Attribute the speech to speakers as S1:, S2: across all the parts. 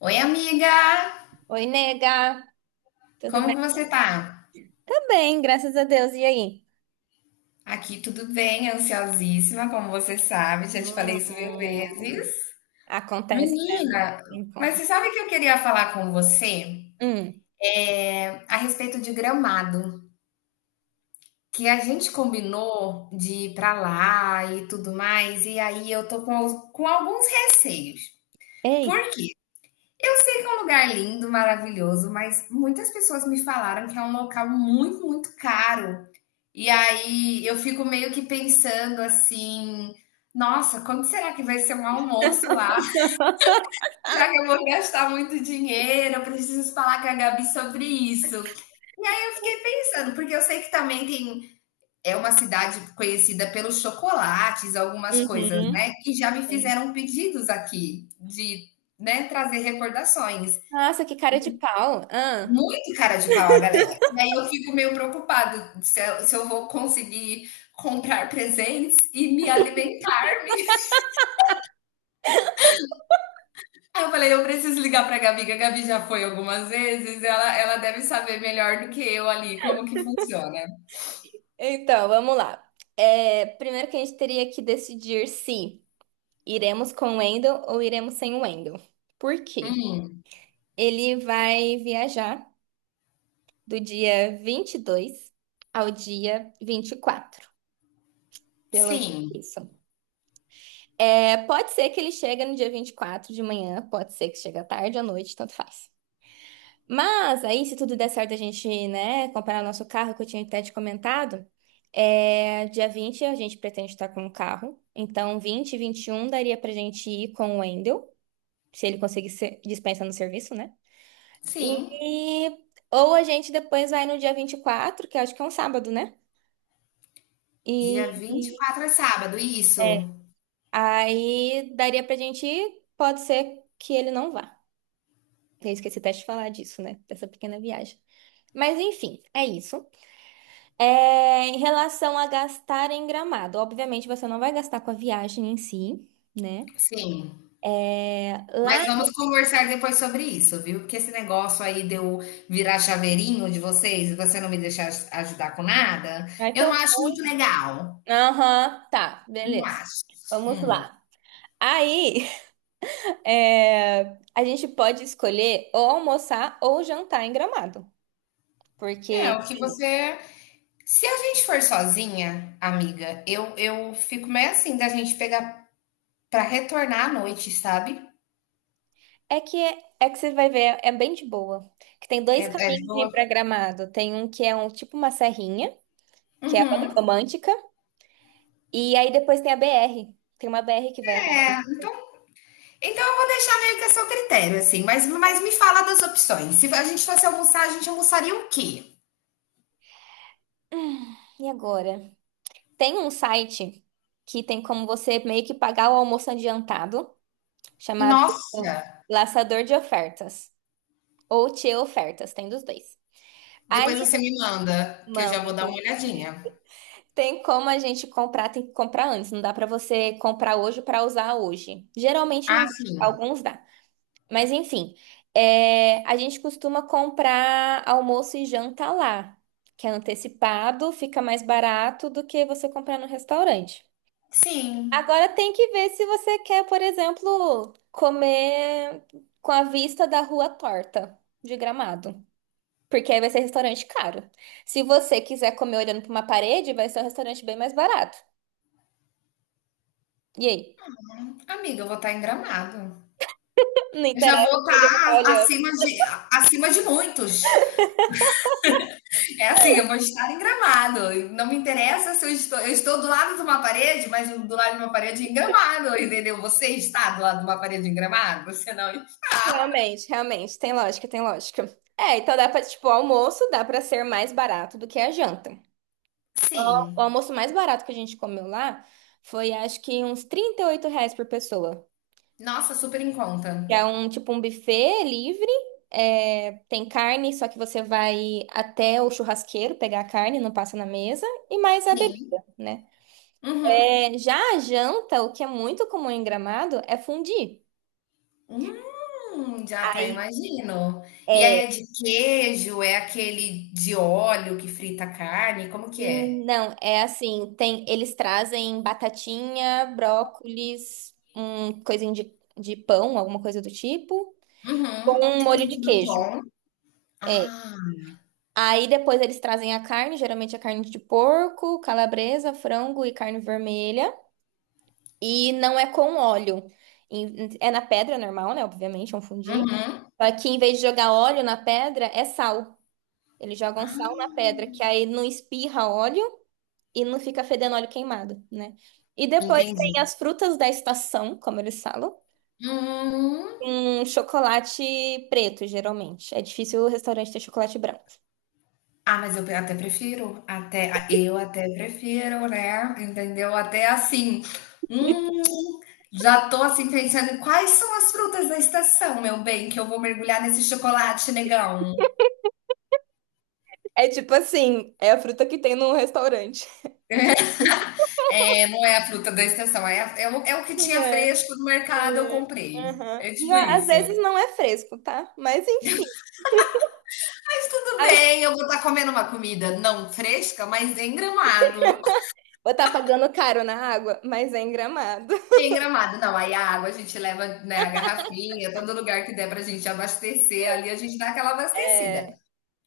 S1: Oi, amiga!
S2: Oi, nega, tudo
S1: Como que
S2: bem?
S1: você tá?
S2: Tá bem, graças a Deus. E aí?
S1: Aqui tudo bem, ansiosíssima, como você sabe, já te falei isso mil vezes.
S2: Hum. Acontece, né?
S1: Menina, mas
S2: Encontro.
S1: você sabe que eu queria falar com você
S2: Hum.
S1: a respeito de Gramado, que a gente combinou de ir pra lá e tudo mais, e aí eu tô com, com alguns receios. Por
S2: Ei.
S1: quê? Eu sei que é um lugar lindo, maravilhoso, mas muitas pessoas me falaram que é um local muito, muito caro. E aí eu fico meio que pensando assim: nossa, quando será que vai ser um almoço lá? Será que eu vou gastar muito dinheiro? Eu preciso falar com a Gabi sobre isso. Aí eu fiquei pensando, porque eu sei que também tem. É uma cidade conhecida pelos chocolates, algumas coisas,
S2: Uhum.
S1: né? Que já me
S2: Sim.
S1: fizeram pedidos aqui de, né, trazer recordações.
S2: Nossa, que cara de pau. Ah.
S1: Muito cara de pau a galera. E aí eu fico meio preocupada se eu vou conseguir comprar presentes e me alimentar-me. Aí eu falei, eu preciso ligar pra Gabi, que a Gabi já foi algumas vezes, ela deve saber melhor do que eu ali como que funciona.
S2: Então, vamos lá. É, primeiro que a gente teria que decidir se iremos com o Wendel ou iremos sem o Wendel. Por quê?
S1: Hum,
S2: Ele vai viajar do dia 22 ao dia 24, pelo
S1: sim,
S2: isso. É, pode ser que ele chegue no dia 24 de manhã, pode ser que chegue à tarde à noite, tanto faz. Mas aí, se tudo der certo, a gente, né, comprar o nosso carro, que eu tinha até te comentado, dia 20 a gente pretende estar com o carro. Então, 20 e 21 daria pra gente ir com o Wendel, se ele conseguir dispensa no serviço, né?
S1: sim.
S2: E, ou a gente depois vai no dia 24, que eu acho que é um sábado, né? E,
S1: Dia
S2: e-
S1: 24 é sábado,
S2: é,
S1: isso.
S2: Aí daria pra gente ir, pode ser que ele não vá. Eu esqueci até de falar disso, né? Dessa pequena viagem. Mas enfim, é isso. É, em relação a gastar em Gramado, obviamente você não vai gastar com a viagem em si, né?
S1: Sim.
S2: É, lá
S1: Mas vamos conversar depois sobre isso, viu? Porque esse negócio aí de eu virar chaveirinho de vocês e você não me deixar ajudar com nada,
S2: vai
S1: eu não
S2: pro-
S1: acho muito legal.
S2: Aham, tá,
S1: Não
S2: beleza.
S1: acho.
S2: Vamos
S1: Hum.
S2: lá. Aí, é, a gente pode escolher ou almoçar ou jantar em Gramado,
S1: É,
S2: porque
S1: o que você. Se a gente for sozinha, amiga, eu fico meio assim da gente pegar pra retornar à noite, sabe?
S2: é que é que você vai ver, é bem de boa. Que tem
S1: É,
S2: dois
S1: é de
S2: caminhos de
S1: boa.
S2: ir para Gramado. Tem um que é um tipo uma serrinha, que é a Rota
S1: Uhum.
S2: Romântica. E aí depois tem a BR. Tem uma BR que vai até.
S1: É, então, então eu vou deixar meio que a seu critério, assim, mas me fala das opções. Se a gente fosse almoçar, a gente almoçaria o quê?
S2: E agora? Tem um site que tem como você meio que pagar o almoço adiantado, chamado
S1: Nossa!
S2: Laçador de Ofertas. Ou Tio Ofertas, tem dos dois. Aí,
S1: Depois você me manda, que eu já
S2: mano,
S1: vou dar uma olhadinha.
S2: tem como a gente comprar, tem que comprar antes. Não dá pra você comprar hoje pra usar hoje. Geralmente
S1: Ah,
S2: não,
S1: sim.
S2: alguns dá. Mas enfim, a gente costuma comprar almoço e janta lá, que é antecipado, fica mais barato do que você comprar no restaurante.
S1: Sim.
S2: Agora tem que ver se você quer, por exemplo, comer com a vista da rua torta de Gramado, porque aí vai ser restaurante caro. Se você quiser comer olhando para uma parede, vai ser um restaurante bem mais barato. E aí?
S1: Amiga, eu vou estar em Gramado.
S2: Não
S1: Eu já
S2: interessa
S1: vou
S2: pra onde eu vou
S1: estar
S2: estar.
S1: acima de muitos. É assim, eu vou estar em Gramado. Não me interessa se eu estou, eu estou do lado de uma parede, mas do lado de uma parede em Gramado, entendeu? Você está do lado de uma parede em Gramado? Você não está.
S2: Realmente, realmente, tem lógica, tem lógica. É, então dá pra, tipo, o almoço dá pra ser mais barato do que a janta. O
S1: Sim.
S2: almoço mais barato que a gente comeu lá foi, acho que, uns R$ 38 por pessoa.
S1: Nossa, super em conta.
S2: Que é um, tipo, um buffet livre, tem carne, só que você vai até o churrasqueiro pegar a carne, não passa na mesa, e mais a
S1: Sim.
S2: bebida, né?
S1: Uhum.
S2: É, já a janta, o que é muito comum em Gramado, é fondue.
S1: Já até
S2: Aí
S1: imagino. E
S2: é,
S1: aí é de queijo? É aquele de óleo que frita a carne? Como que é?
S2: hum, não, é assim, tem, eles trazem batatinha, brócolis, um coisinho de pão, alguma coisa do tipo, com
S1: Uhum,
S2: um
S1: tipo
S2: molho de
S1: um
S2: queijo.
S1: crouton.
S2: É.
S1: Ah,
S2: Aí depois eles trazem a carne, geralmente a carne de porco, calabresa, frango e carne vermelha. E não é com óleo. É na pedra normal, né? Obviamente, é um fundi.
S1: uhum.
S2: Só que em vez de jogar óleo na pedra, é sal. Eles jogam sal
S1: Ah,
S2: na pedra, que aí não espirra óleo. E não fica fedendo óleo queimado, né? E depois tem
S1: entendi.
S2: as frutas da estação, como eles falam,
S1: Hum.
S2: um chocolate preto, geralmente. É difícil o restaurante ter chocolate branco.
S1: Ah, mas eu até prefiro, até eu até prefiro, né? Entendeu? Até assim. Hum, já tô assim pensando em quais são as frutas da estação, meu bem, que eu vou mergulhar nesse chocolate negão.
S2: É tipo assim, é a fruta que tem no restaurante. É tipo,
S1: É, não é a fruta da estação, é, é o que
S2: não
S1: tinha
S2: é,
S1: fresco no
S2: não
S1: mercado, eu
S2: é.
S1: comprei.
S2: Aham.
S1: É
S2: E
S1: tipo
S2: às
S1: isso.
S2: vezes não é fresco, tá? Mas enfim.
S1: Mas tudo
S2: Aí,
S1: bem, eu vou estar comendo uma comida não fresca, mas em Gramado.
S2: vou estar pagando caro na água, mas é em Gramado.
S1: Em Gramado, não, aí a água a gente leva, né, a garrafinha, todo lugar que der pra gente abastecer, ali a gente dá aquela abastecida.
S2: É.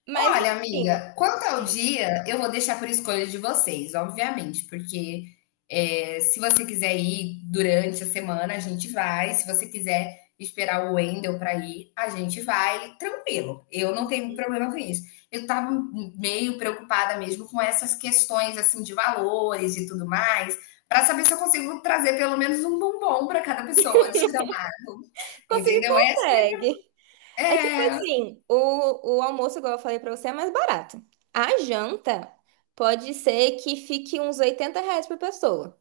S2: Mas
S1: Olha,
S2: enfim.
S1: amiga, quanto ao
S2: hum,
S1: dia, eu vou deixar por escolha de vocês, obviamente, porque é, se você quiser ir durante a semana, a gente vai. Se você quiser esperar o Wendel para ir, a gente vai. Tranquilo, eu não tenho problema com isso. Eu estava meio preocupada mesmo com essas questões assim de valores e tudo mais, para saber se eu consigo trazer pelo menos um bombom para cada pessoa de gramado,
S2: Consegui,
S1: entendeu?
S2: consegue. É tipo assim, o almoço, igual eu falei pra você, é mais barato. A janta pode ser que fique uns R$ 80 por pessoa.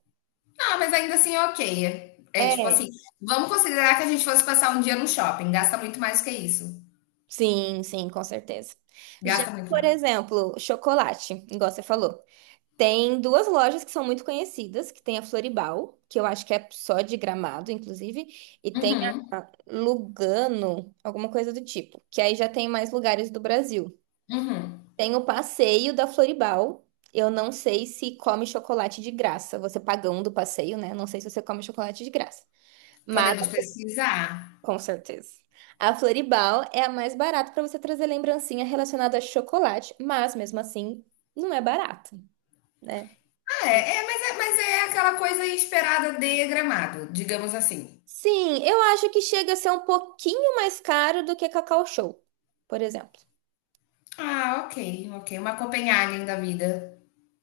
S1: Ah, mas ainda assim é ok. É tipo assim,
S2: É,
S1: vamos considerar que a gente fosse passar um dia no shopping. Gasta muito mais que isso.
S2: sim, sim, com certeza. Já,
S1: Gasta muito
S2: por
S1: mais.
S2: exemplo, chocolate, igual você falou. Tem duas lojas que são muito conhecidas, que tem a Floribal, que eu acho que é só de Gramado, inclusive, e tem
S1: Uhum,
S2: a Lugano, alguma coisa do tipo, que aí já tem mais lugares do Brasil.
S1: uhum.
S2: Tem o passeio da Floribal. Eu não sei se come chocolate de graça. Você pagando o passeio, né? Não sei se você come chocolate de graça. Mas,
S1: Podemos pesquisar.
S2: com certeza. A Floribal é a mais barata para você trazer lembrancinha relacionada a chocolate, mas mesmo assim, não é barato, né?
S1: Ah, é, mas é aquela coisa esperada de Gramado, digamos assim.
S2: Sim, eu acho que chega a ser um pouquinho mais caro do que Cacau Show, por exemplo.
S1: Ah, ok, ok. Uma Copenhagen da vida.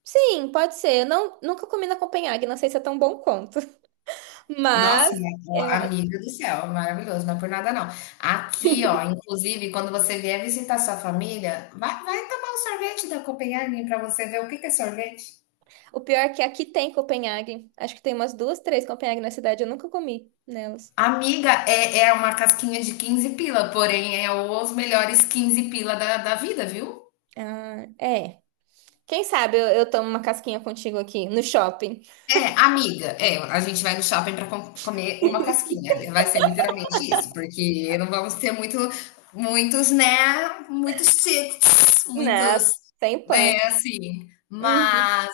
S2: Sim, pode ser. Eu não, nunca comi na Copenhague, não sei se é tão bom quanto.
S1: Nossa,
S2: Mas
S1: minha- ó,
S2: eu
S1: amiga do céu, maravilhoso, não é por nada não. Aqui, ó, inclusive, quando você vier visitar sua família, vai, vai tomar um sorvete da Copenhagen para você ver o que que é sorvete.
S2: O pior é que aqui tem Copenhague. Acho que tem umas duas, três Copenhague na cidade. Eu nunca comi nelas.
S1: Amiga, é, é uma casquinha de 15 pila, porém é os melhores 15 pila da, da vida, viu?
S2: Ah, é. Quem sabe eu tomo uma casquinha contigo aqui no shopping.
S1: É, amiga, é, a gente vai no shopping para comer uma casquinha. Né? Vai ser literalmente isso, porque não vamos ter muito, muitos, né? Muitos tips,
S2: Né?
S1: muitos,
S2: Sem
S1: né,
S2: pânico.
S1: assim.
S2: Uhum.
S1: Mas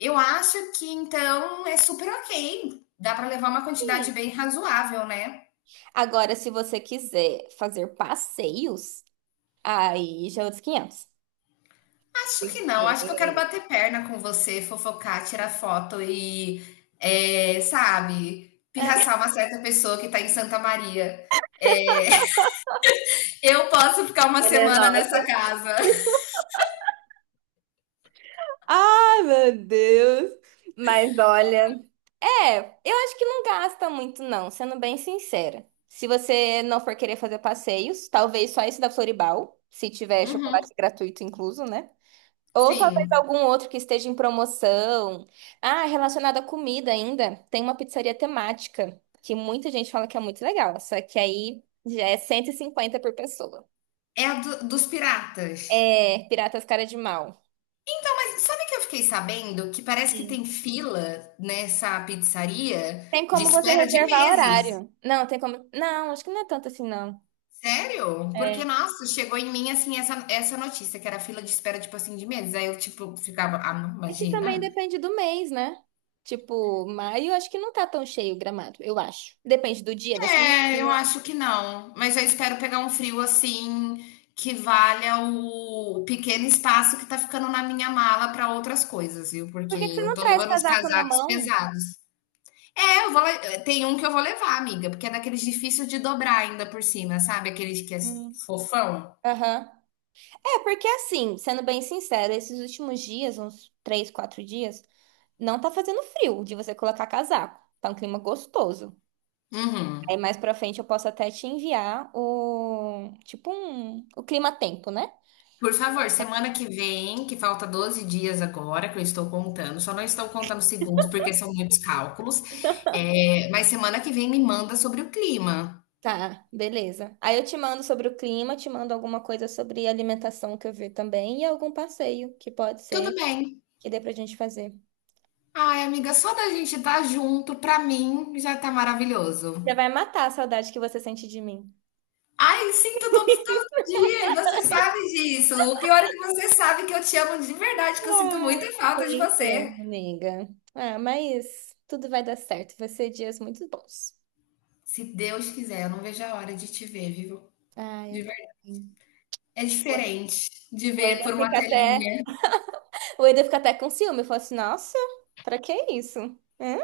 S1: eu acho que então é super ok. Dá para levar uma quantidade
S2: Sim.
S1: bem razoável, né?
S2: Agora, se você quiser fazer passeios, aí já é outros 500.
S1: Acho que não,
S2: Porque
S1: acho que eu quero bater perna com você, fofocar, tirar foto e, é, sabe, pirraçar uma certa pessoa que tá em Santa Maria. Eu posso ficar uma
S2: ela é
S1: semana nessa
S2: nossa.
S1: casa.
S2: Ai, meu Deus. Mas olha. É, eu acho que não gasta muito, não, sendo bem sincera. Se você não for querer fazer passeios, talvez só esse da Floribal, se tiver
S1: Uhum,
S2: chocolate gratuito incluso, né? Ou talvez
S1: sim.
S2: algum outro que esteja em promoção. Ah, relacionado à comida ainda, tem uma pizzaria temática, que muita gente fala que é muito legal, só que aí já é 150 por pessoa.
S1: É a dos piratas.
S2: É, Piratas Cara de Mal.
S1: Então, mas sabe que eu fiquei sabendo que parece que
S2: Sim.
S1: tem fila nessa pizzaria
S2: Tem
S1: de
S2: como você
S1: espera de
S2: reservar
S1: meses.
S2: horário. Não, tem como. Não, acho que não é tanto assim, não.
S1: Sério? Porque,
S2: É,
S1: nossa, chegou em mim assim essa, notícia, que era fila de espera, tipo assim, de meses. Aí eu, tipo, ficava, ah, não,
S2: Que também
S1: imagina.
S2: depende do mês, né? Tipo, maio acho que não tá tão cheio o Gramado, eu acho. Depende do dia da semana.
S1: É, eu acho que não. Mas eu espero pegar um frio assim que valha o pequeno espaço que tá ficando na minha mala para outras coisas, viu?
S2: Por
S1: Porque
S2: que que você
S1: eu
S2: não
S1: tô
S2: traz
S1: levando uns
S2: casaco na
S1: casacos
S2: mão?
S1: pesados. É, tem um que eu vou levar, amiga, porque é daqueles difícil de dobrar ainda por cima, sabe? Aqueles que é
S2: Hum.
S1: fofão.
S2: Aham. É, porque assim, sendo bem sincera, esses últimos dias, uns 3, 4 dias, não tá fazendo frio de você colocar casaco. Tá um clima gostoso. Aí
S1: Uhum.
S2: mais pra frente eu posso até te enviar o, tipo um, o clima-tempo, né?
S1: Por favor, semana que vem, que falta 12 dias agora, que eu estou contando, só não estou contando segundos porque são muitos cálculos, é, mas semana que vem me manda sobre o clima.
S2: Tá, beleza. Aí eu te mando sobre o clima, te mando alguma coisa sobre alimentação que eu vi também e algum passeio que pode
S1: Tudo
S2: ser
S1: bem.
S2: que dê pra gente fazer.
S1: Ai, amiga, só da gente estar junto, pra mim, já tá
S2: Já
S1: maravilhoso.
S2: vai matar a saudade que você sente de mim.
S1: Ai, sinto todo, todo dia, e você sabe disso. O pior é que você sabe que eu te amo de verdade, que eu sinto
S2: Ah,
S1: muita falta de
S2: eu te
S1: você.
S2: amo, nega. Ah, mas tudo vai dar certo. Vai ser dias muito bons.
S1: Se Deus quiser, eu não vejo a hora de te ver, viu?
S2: Ah,
S1: De
S2: eu
S1: verdade.
S2: também.
S1: É diferente de
S2: O
S1: ver
S2: Eda
S1: por uma
S2: fica até,
S1: telinha.
S2: o Eda fica até com ciúme. Eu falo assim, nossa, pra que isso? Hum,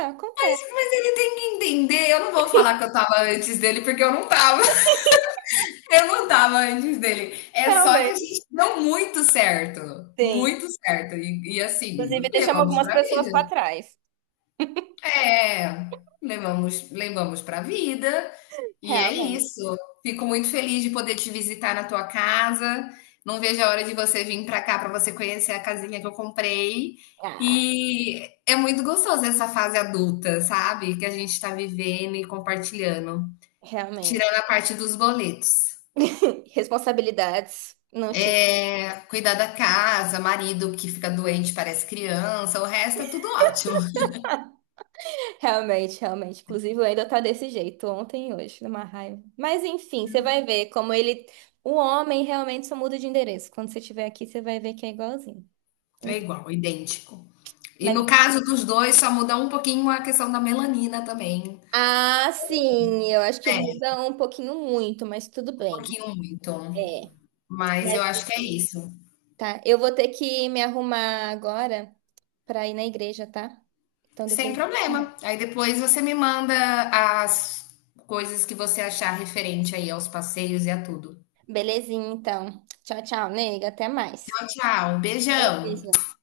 S1: Mas,
S2: Acontece.
S1: mas ele tem que entender. Eu não vou falar que eu tava antes dele, porque eu não tava. Eu não tava antes dele. É só que a
S2: Realmente.
S1: gente deu muito certo.
S2: Sim.
S1: Muito certo. E assim,
S2: Inclusive, deixamos
S1: levamos
S2: algumas
S1: pra
S2: pessoas pra
S1: vida.
S2: trás.
S1: É, levamos pra vida. E é
S2: Realmente.
S1: isso. Fico muito feliz de poder te visitar na tua casa. Não vejo a hora de você vir pra cá pra você conhecer a casinha que eu comprei.
S2: Ah,
S1: E é muito gostoso essa fase adulta, sabe? Que a gente tá vivendo e compartilhando. Tirando a
S2: realmente.
S1: parte dos boletos.
S2: Responsabilidades. Não tinha.
S1: É, cuidar da casa, marido que fica doente, parece criança, o resto é tudo ótimo.
S2: Realmente, realmente. Inclusive, o ainda tá desse jeito, ontem e hoje, numa raiva. Mas enfim, você vai ver como ele. O homem realmente só muda de endereço. Quando você estiver aqui, você vai ver que é igualzinho.
S1: É
S2: Ent-
S1: igual, idêntico. E
S2: Mas.
S1: no caso dos dois, só muda um pouquinho a questão da melanina também,
S2: Ah, sim, eu acho que
S1: né?
S2: muda um pouquinho muito, mas tudo
S1: Um
S2: bem.
S1: pouquinho muito.
S2: É.
S1: Mas eu
S2: Mas
S1: acho que é isso.
S2: tá. Eu vou ter que me arrumar agora pra ir na igreja, tá? Então
S1: Sem
S2: depois.
S1: problema. Aí depois você me manda as coisas que você achar referente aí aos passeios e a tudo.
S2: Belezinha, então. Tchau, tchau, nega. Até mais.
S1: Tchau, tchau.
S2: É
S1: Beijão.
S2: isso.